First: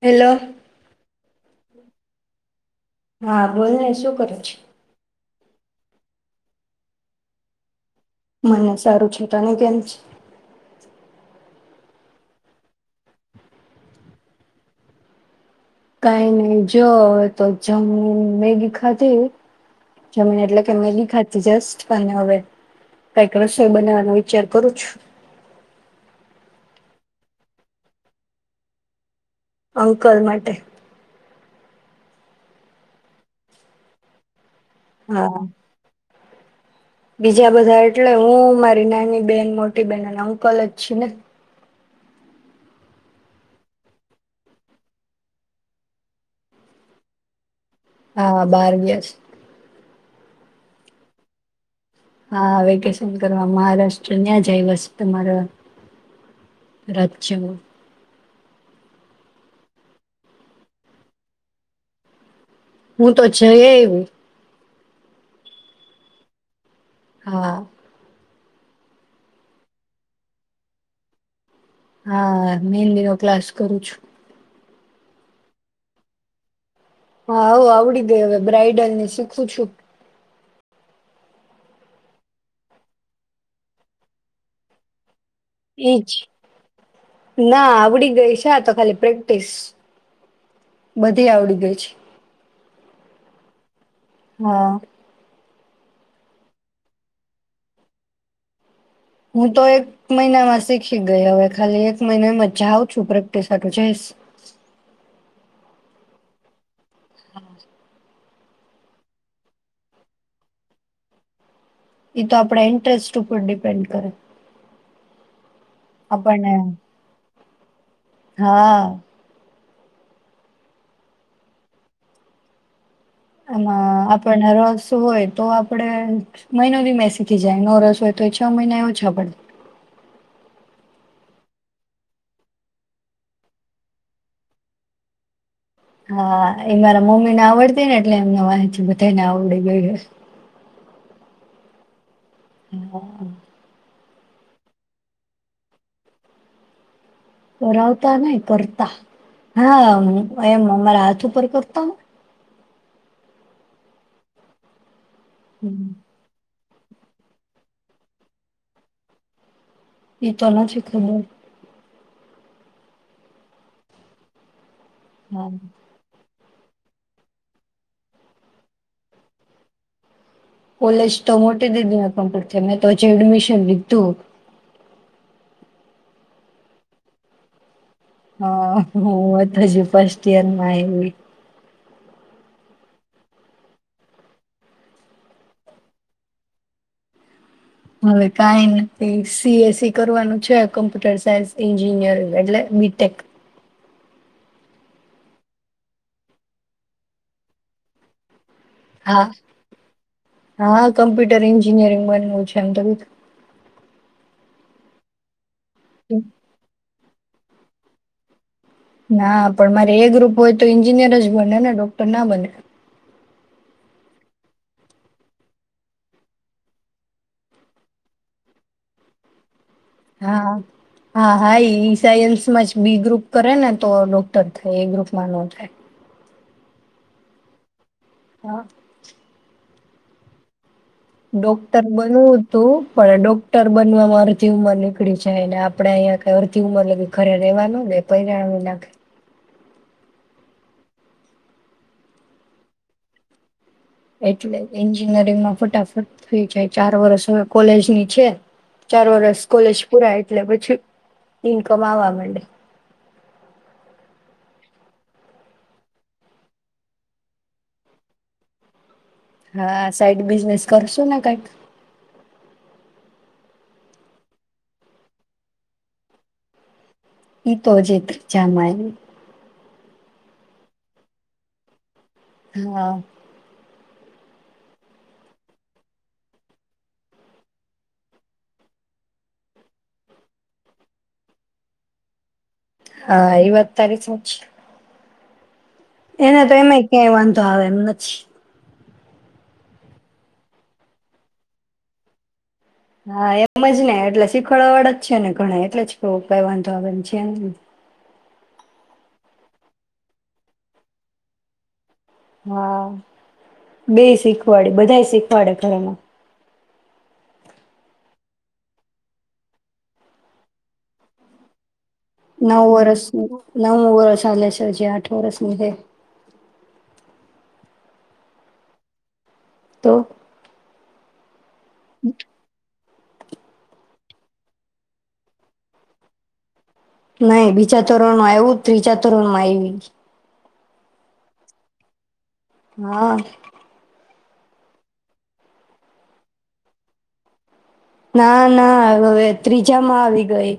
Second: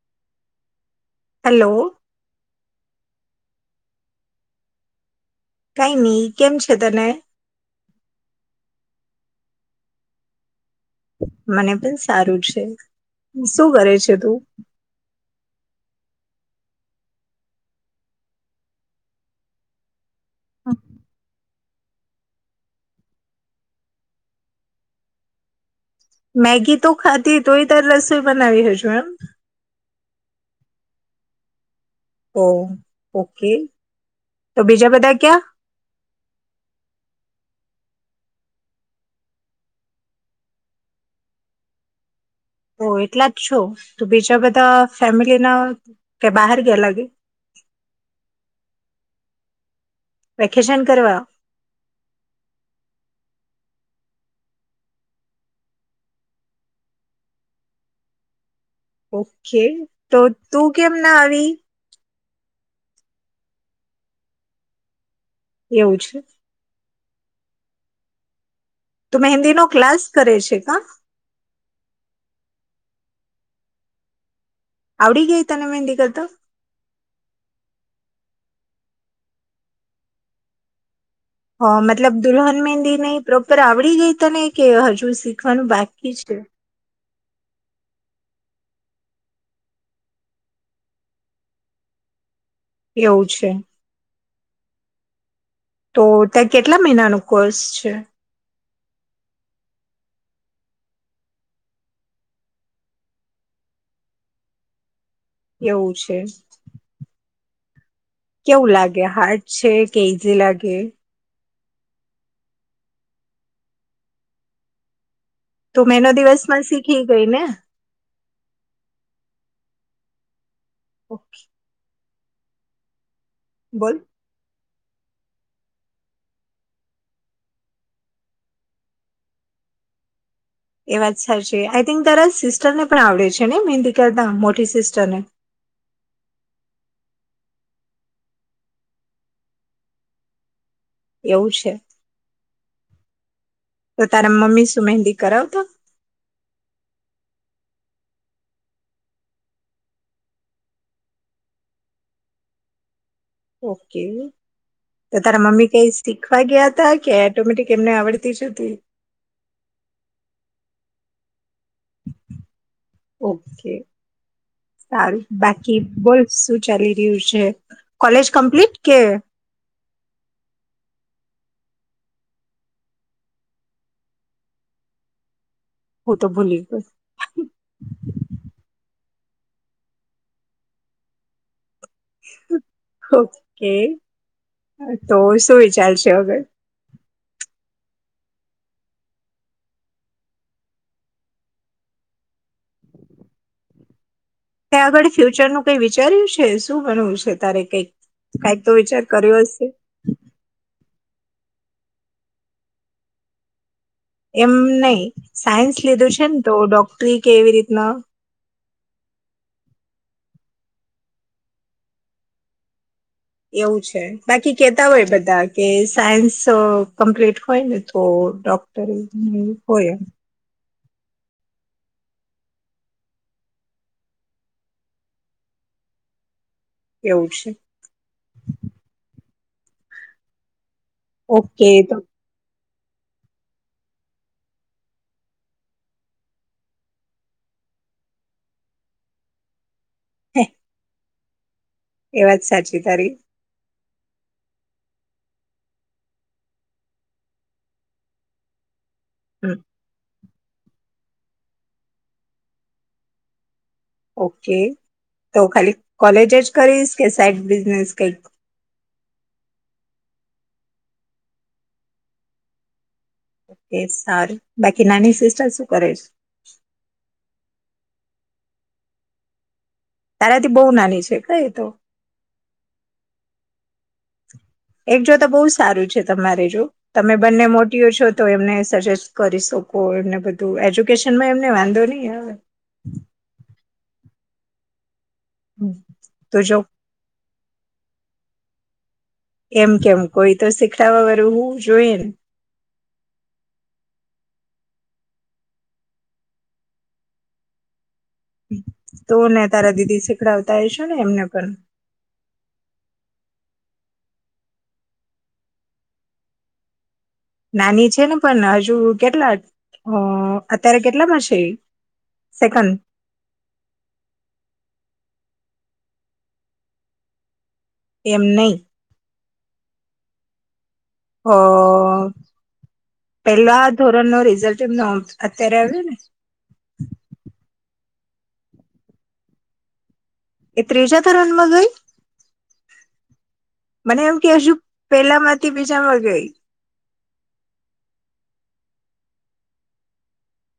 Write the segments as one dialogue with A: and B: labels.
A: Hello!
B: Hello!
A: હા, બોલને શું કરે છે?
B: કંઈ ની, કેમ છે તને?
A: મને સારું છે, તને કેમ છે?
B: મને પણ સારું છે, શું કરે છે તું?
A: કઈ નહી, જો તો જમુ મેગી ખાધી. જમીને એટલે કે મેગી ખાધી જસ્ટ. કાંઈ નઈ હવે, કઈક રસોઈ બનાવવાનો વિચાર કરું છું.
B: મેગી તો ખાધી, તોય તને રસોઈ બનાવી હજુ એમ!
A: અંકલ માટે.
B: Oh, okay. તો બીજા બધા
A: હા
B: ક્યાં?
A: બીજા બધા એટલે હું, મારી નાની બેન, મોટી બેન અને અંકલ જ છે ને.
B: ઓ એટલા જ છો? તો બીજા બધા ફેમિલી ના કે બહાર ગયા લાગે.
A: હા બાર ગ્યા સ.
B: વેકેશન કરવા?
A: હા વેકેશન કરવા મહારાષ્ટ્ર ન્યાં જ આયવા સ તમારા રાજ્યમાં.
B: ઓકે! તો તું કેમ ના આવી?
A: હું તો જઈ વી.
B: એવું છે.
A: હા.
B: તું મહેંદીનો ક્લાસ કરે છે કા?
A: હા મેંદી નો ક્લાસ કરું છું.
B: આવડી ગય તને મહેંદી કરતા?
A: હા આવ આવડી ગે હવે બ્રઇડલ ની શીખું છું.
B: હ મતલબ, દુલ્હન મેંદી નહી પ્રોપર આવડી ગઈ તને? કે હજુ સી શીખવાનું
A: એજ
B: બાકી છે.
A: ના આવડી ગઈ છે, તો ખાલી પ્રેક્ટિસ બધી આવડી ગઈ છે
B: એવું છે.
A: હા
B: તો ત્યાં, કેટલા મહિનાનો કોર્સ છે?
A: હું તો એક મહિનામાં શીખી ગઈ હવે ખાલી એક મહિનામાં જાઉં છું પ્રેક્ટિસ હાટુ જઈસ.
B: એવું છે.
A: હા.
B: કેવું લાગે હાર્ડ છે કે ઈઝી લાગે?
A: એ તો આપણા ઇન્ટરેસ્ટ ઉપર ડિપેન્ડ કરે.
B: તું મહિનો
A: આપણને
B: દિવસમાં શીખી ગઈ ને?
A: હા
B: ઓકે. બોલ
A: આમાં આપણના રસ હોય તો આપડે મહિનોદીમા યે શીખી જાય, નોરસ હોય તો એ છ મહિના એ ઓછા પડે.
B: એ વાત સાચી, આઈ થિંક તારા સિસ્ટર ને પણ આવડે છે ને મહેંદી કરતા? મોટી સિસ્ટરને
A: હા એ મારા મમ્મી ને આવડતી ને એટલે અમને વાહેંથી બધાય ને આવડી ગય.
B: એવું છે.
A: [unintelligible]
B: તો તારા મમ્મી શું, મહેંદી કરાવતો?
A: કરાવતા નહી કરતા હા એમ અમારા હાથ ઉપર કરતા હો.
B: ઓકે. તો તારા મમ્મી કઈ શીખવા ગયા કે એટોમેટિક એમને આવડતી જ હતી.
A: એ તો નથી ખબર.
B: ઓકે. સારું,
A: હા
B: બાકી બોલ? શું ચાલી રહ્યું છે, કોલેજ કમ્પ્લીટ કે?
A: કોલેજ તો મોટી દીદી ના કમ્પ્ટ થઈ, મેં તો એડમિશન લીધું.
B: હું તો ભૂલી ગ
A: હા હ હજી ફર્સ્ટ ઇયર માં આઇવિ.
B: ઓકે, તો શું વિચારશે અવે?
A: હવે કઈ નથી સી એસ ઇ કરવાનું છે, કોમ્પ્યુટર સાયન્સ એન્જિનિયરિંગ, એટલે બી ટેક
B: ત્યાં આગળ ફ્યુચરનું કંઈ વિચાર્યું છે, શું ભણવું છે તારે કંઈક? કંઈક તો વિચાર
A: હા
B: કર્યો હશે?
A: હા કમ્પ્યુટર એન્જિનિયરિંગ બનવું છે એમ ત
B: એમ નહી સાયન્સ લીધું છે ને તો ડોક્ટરી કેવી રીતના
A: ના પણ મારે એ ગ્રુપ હોય તો એન્જિનિયર જ બને ને ડોક્ટર ના બને.
B: એવું છે બાકી કેતા હોય બધા કે સાયન્સ અહ કમ્પ્લીટ હોય ને તો ડોક્ટરી ઈન્જિનિયર
A: હા હા. હા હા એ સાયન્સમાં જ બી ગ્રુપ કરે ને તો ડોક્ટર થાય એ ગ્રુપમાં નો થાય.
B: એવું છે.
A: હા.
B: ઓકે
A: ડોક્ટર
B: તો
A: બનવું. તો પર ડોક્ટર બનમાં અડધી ઉંમર નીકળી જાયને આપડે અહીંયા કઈ અડધી ઉંમર લી ખરે રેવાનું દે પણ નાખે
B: હ એ વાત સાચી તારી.
A: એટલે એન્જિનિયરિંગમાં ફટાફટ થઈ જાય ચાર વરષ હવે કોલેજ ની છે. ચાર વરસ
B: હમ,
A: કોલેજ પુરા એટલે પછી ઇન્કમ આવવા માંડે.
B: ઓકે, તો ખાલી કોલેજ જ કરીશ, કે સાઈડ બિઝનેસ કંઈક?
A: હા સાઈડ બિઝનેસ કરશો ને કઈક?
B: ઓકે સારું બાકી નાની સિસ્ટર શું કરે છે?
A: તોજ એક જામ આઈ.
B: તારાથી બહુ નાની છે, કઈ તો.
A: હા.
B: એક જોતા બહુ સારું છે તમારે જો તમે બંને મોટીઓ છો તો એમને સજેસ્ટ કરી શકો એમને બધું એજ્યુકેશનમાં એમને વાંધો નહી આવે.
A: હા વત [unintelligible] છે એને તો એમે ક્યાંય વાંધો તો એમ નથી
B: એમ કેમ કોઈ તો શીખડવા વાળું હોવું જોઈએ ને
A: હા એમ જ ને એટલે શીખવાડવા વાળ જ છે ને ઘણા એટલે જ કે ક વાંધો આને છે.
B: તું ને તારા દીદી શીખડાવતા હ છે ને એમને પણ
A: હા બે શીખવાડે બધા શીખવાડે ઘરેમાં
B: નાની છે ને પણ હજુ કેટલા અ અત્યારે કેટલામાં છે એ?
A: નવ વર્ષ નવ વર્ષ આલ સરજી આઠ વરષ [unintelligible]
B: એમ નહી
A: તો
B: હ પેલો આ ધોરણ નો રિઝલ્ટ એમનો અત્યારે આવ્યો ને
A: નહી બીજા તોરણ માં આવું જ ત્રીજા તોરણ માં આવી
B: એ ત્રીજા ધરણમાં ગઈ
A: હા.
B: એમ કે શું પેલા માંથી બીજામાં ગઈ.
A: ના ના હવે ત્રીજામાં આવી ગઈ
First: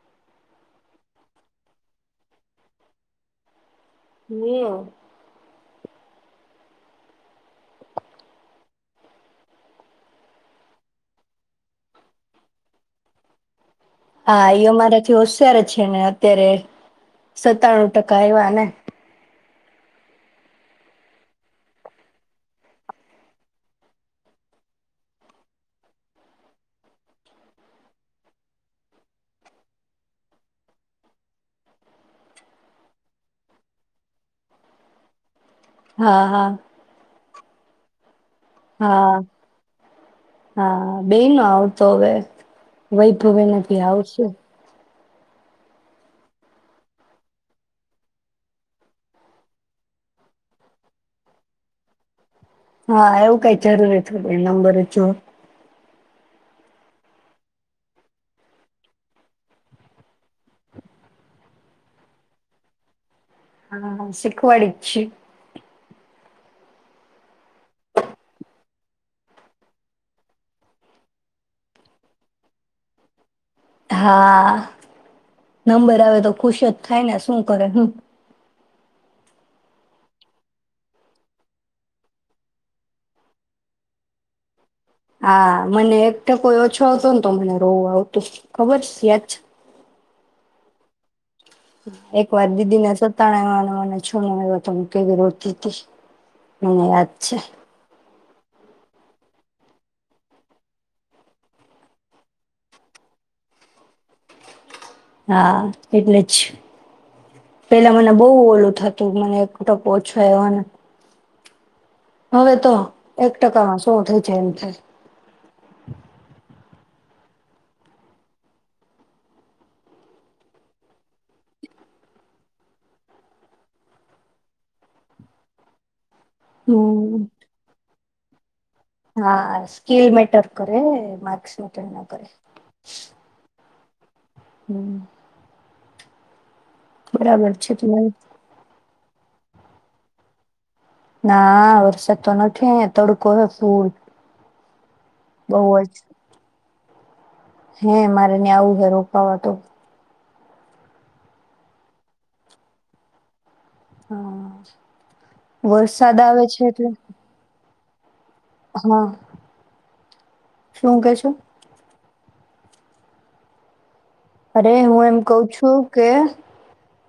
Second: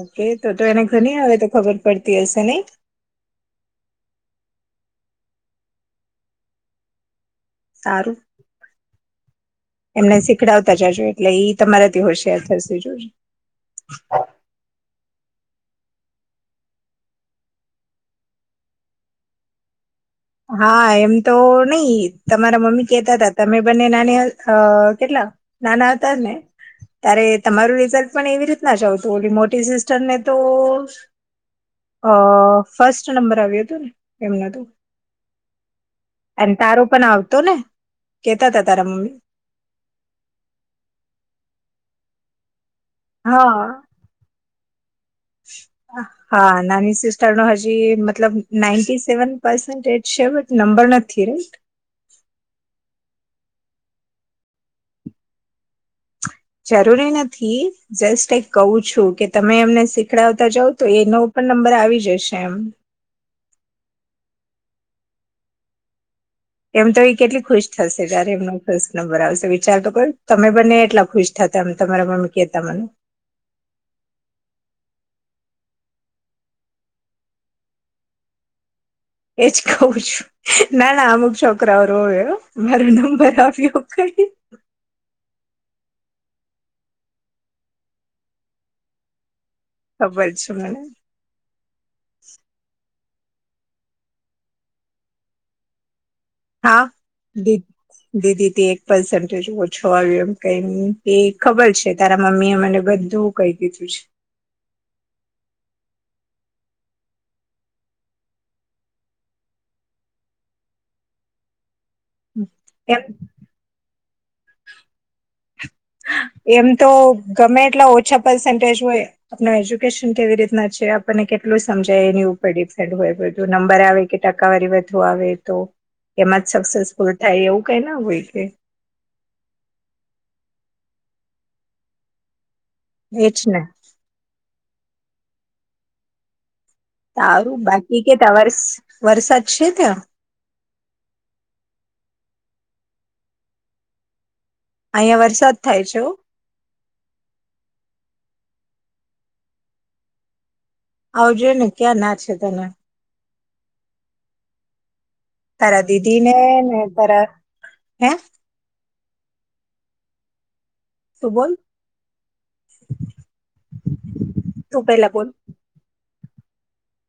B: ઓકે તો તો એને ઘણી હવે તો ખબર પડતી હશે નહી.
A: હામ.
B: સારું એમને શીખડાવતા જાજો એટલે ઈ તમારાથી હોશિયાર થશે જોજ.
A: હા યો મારે [unintelligible] અત્યારે છે ને અત્યારે સત્તાણું ટકા એયવા એને
B: હા એમ તો નહી તમારા મમ્મી કહેતા હતા તમે બંને નાની આ કેટલા નાના હતા ને ત્યારે તમારું રિઝલ્ટ પણ એવી રીતના જ આવતું ઓલી મોટી સિસ્ટર ને તો અ ફસ્ટ નંબર આવ્યો હતું ને એમના તો.
A: હા હા
B: અને તારો પણ આવ તો ને કેતા તા તારા મમ્મી
A: હા હા બેનો આવ તો હવે વૈભવ એ
B: હા
A: નથી આવશે.
B: હા નાની સિસ્ટરનો હજી મતલબ નાઈન્ટી સેવન પર્સેન્ટેજ છે બટ નંબર નથી રાઈટ.
A: હા એવું કઈ જરૂરી થોડી નંબરે [unintelligible]
B: જરૂરી નથી જસ્ટ એક કહું છું કે તમે એમને શીખડાવતા જાવ તો એ નવ પણ નંબર આવી જશે એમ.
A: હા હા શીખવાડીએ છીએ.
B: એમ તો એ કેટલી ખુશ થશે જ્યારે એમનો ફર્સ્ટ નંબર આવશે વિચાર તો કો તમે બને એટલા ખુશ થતા અમ તમારા મમ્મી કહેતા મને.
A: હા નંબર આવે તો ખુશ જ થાય ને શું કરે હું.
B: એજ કઉું છું ના ના અમુક છોકરાઓ રોયો મારો નંબર આપ્યો કઈ.
A: હા મને એક ટકોઈ ઓછો આવતો ને તો મને રોવ આવતું ખબર છે યાદ છે.
B: ખબર છે મને.
A: એક વાર દીદી [unintelligible] [unintelligible] તો કેવી રોતી તી.
B: હા, દી દીધી તી એક પર્સન. તે જુ ઓછો આવ્યો એમ કંઈક એ ખબર છે, તારા મમ્મી એ મને બધું કઈ દીધું છે.
A: હા એટલે જ, પેલા મને બઉ ઓલું થતું, મને તકો ઓછું એવા ને હવે તો
B: એમ
A: એક ટકામાં સો થઈ. જેમ થાઈ
B: એમ તો ગમે એટલા ઓછા પર્સન્ટેજ હોય, આપને એજ્યુકેશન કેવી રીતના છે, આપણને કેટલું સમજાય એની ઉપર ડિપેન્ડ હોય બધું, નંબર આવે કે ટકાવારી વધુ આવે તો એમાં જ સક્સેસફુલ
A: હમ
B: થાય એવું કંઈ ના હોય. [unintelligible]
A: હા, સ્કીલ મેટર કરે ને? માર્કસ મેટર ન કરે.
B: એજ ને.
A: હમ્મ.
B: સારું,
A: છે
B: બાકી
A: તમારે
B: કે [unintelligible] વરસાદ છે ત્યાં?
A: ના, વરસાદ તો નથી, અઈંયા તડકો હે ફુલ.
B: અઈંયા વરસાદ થાય છે હોં.
A: હેં મારે ન્યાં આવું હે રોકાવા તો.
B: આવજે ને, ક્યાં ના છે તને.
A: હાશ.
B: તારા દીદીને ને તારા હેં?
A: હાં. શું
B: તું
A: કેશું?
B: બોલ [inaudible]
A: અરે
B: તું
A: હું
B: પેલા
A: એમ
B: બોલ
A: કઉ છું કે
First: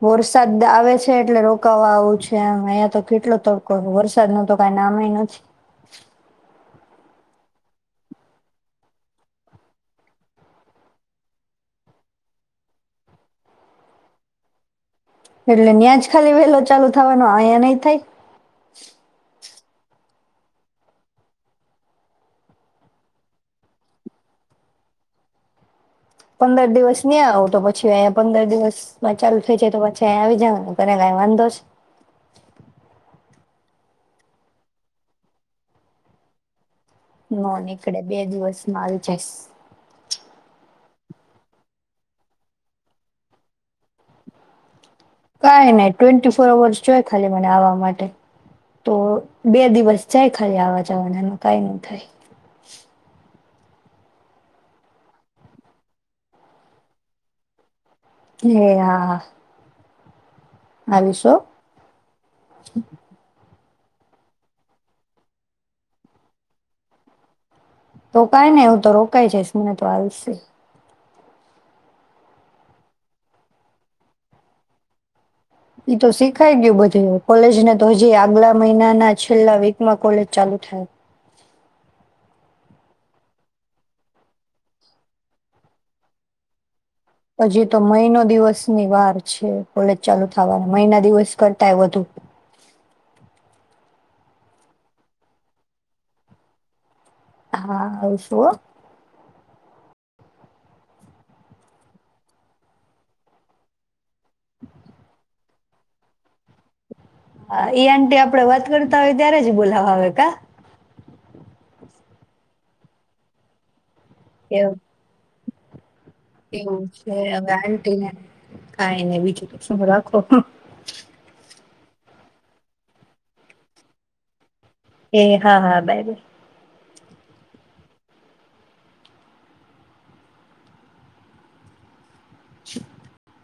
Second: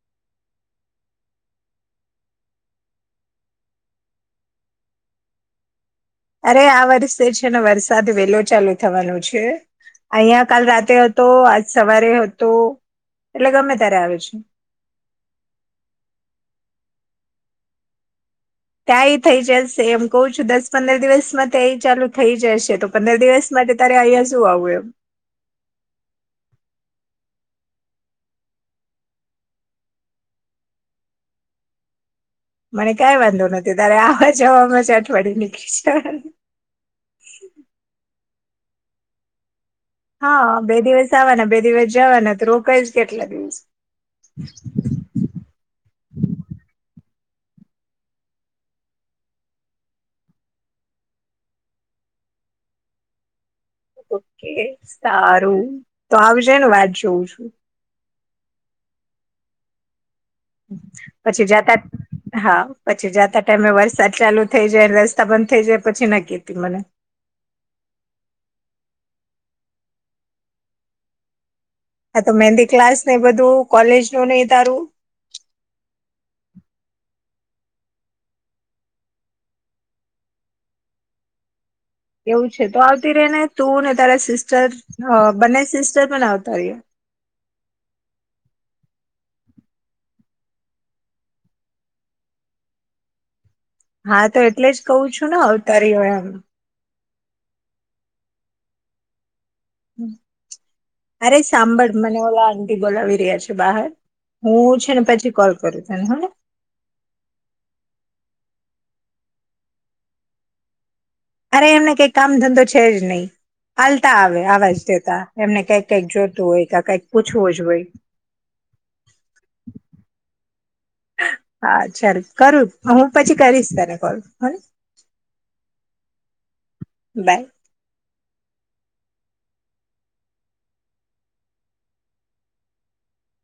A: વરસાદ આવે છે એટલે રોકાવા આવું છે એમ, અઈંયા તો કેટલો તડકો હ, વરસાદનું તો કાંઈ નામે ય નથી.
B: અરે આ વર્ષે છે ને વરસાદ વેલો ચાલુ થવાનો છે, અઈંયા કાલ રાતે અતો, આજ સવારે હતો, એટલે ગમે તારે આવે છે.
A: એટલે ન્યાંજ ખાલી વેલો ચાલુ થવાનો? આઈંયા નઈ થાય?
B: ત્યાંય થઈ જશે. તો એમ કવ છું દસ પંદર દિવસમાં તો એય ચાલુ થઈ જશે, તો પંદર દિવસ માટે તારે આઈંયા શું આવવું એમ.
A: પંદર દિવસ નહી આવો તો પછી અહીયા પંદર દિવસમાં ચાલુ થઈ જાય તો પછી અહીયા આવી જવા કરે વાંધો છે
B: મને કાંઈ વાંધો નથી, તારે આવા જવામાં જ અઠવાડિયું નીકળી જા હે.
A: નો નીકડે. બે દિવસમાં આવી જઈશ.
B: હાં, બે દિવસ આવવાના બે દિવસ જાવાના, તો રોકાઈશ કેટલા દિવસ?
A: કાંઈ નઈ ટ્વેન્ટી ફોર અવર્સ જોય ખાલી મને આવા માટે, તો બે દિવસ જાય ખાલી આવા જાવાના એનું કાંઈ ન થાય.
B: ઓકે, સારું તો આવજેને વાટ જોઉું છું.
A: હે હા હા. આવીશ હો
B: પછી જાતાત, હા પછી જાતાત તમે વરસાદ ચાલુ થઈ જાય રસ્તા બંધ થઇ જાય પછી ન કેતી મને
A: રોકાય ને હું તો રોકાય જઈશ મને તો આલશે
B: હા તો મહેન્ડી ક્લાસ ને એ બધું કોલેજનું ને એ તારું.
A: ઈ તો શીખાય ગયું બધે કોલેજને તો હજી આગલા મહિનાના છેલ્લા વીકમાં કોલેજ ચાલુ થાય
B: એવું છે તો આવતી રે ને તું ને તારા સિસ્ટર અઅ બંને સિસ્ટર પણ આવતા રેયો.
A: હજી તો મહિનો દિવસની વાર છે કોલેજ ચાલુ થાવા મહિના દિવસ કરતાય વધુ
B: હા તો એટલે જ કહું છું ને અવતારી હોય એમ
A: હા આવશું હો.
B: અરે સાંભળ મને ઓલા આંટી બોલાવી રહ્યા છે બાહર. હું છે ને પછી કોલ કરું તને હોને
A: હા ઈ આંટી આપડે વાત કરતા હોય ત્યારે જ બોલાવા આવે કા
B: અરે એમને કઈ કામ ધંધો છે જ નય. આલતા આવે આવાજ
A: એવું
B: દેતા એમને કઈ
A: એવું છે હવે આંટીને કાઈને બીજું તો શું રાખો ઉહ
B: હા ચાલ કરું હું પછી કરીશ તને કોલ હને.
A: એ હા-હા બાય-બાય.
B: [inaudible]
A: [inaudible]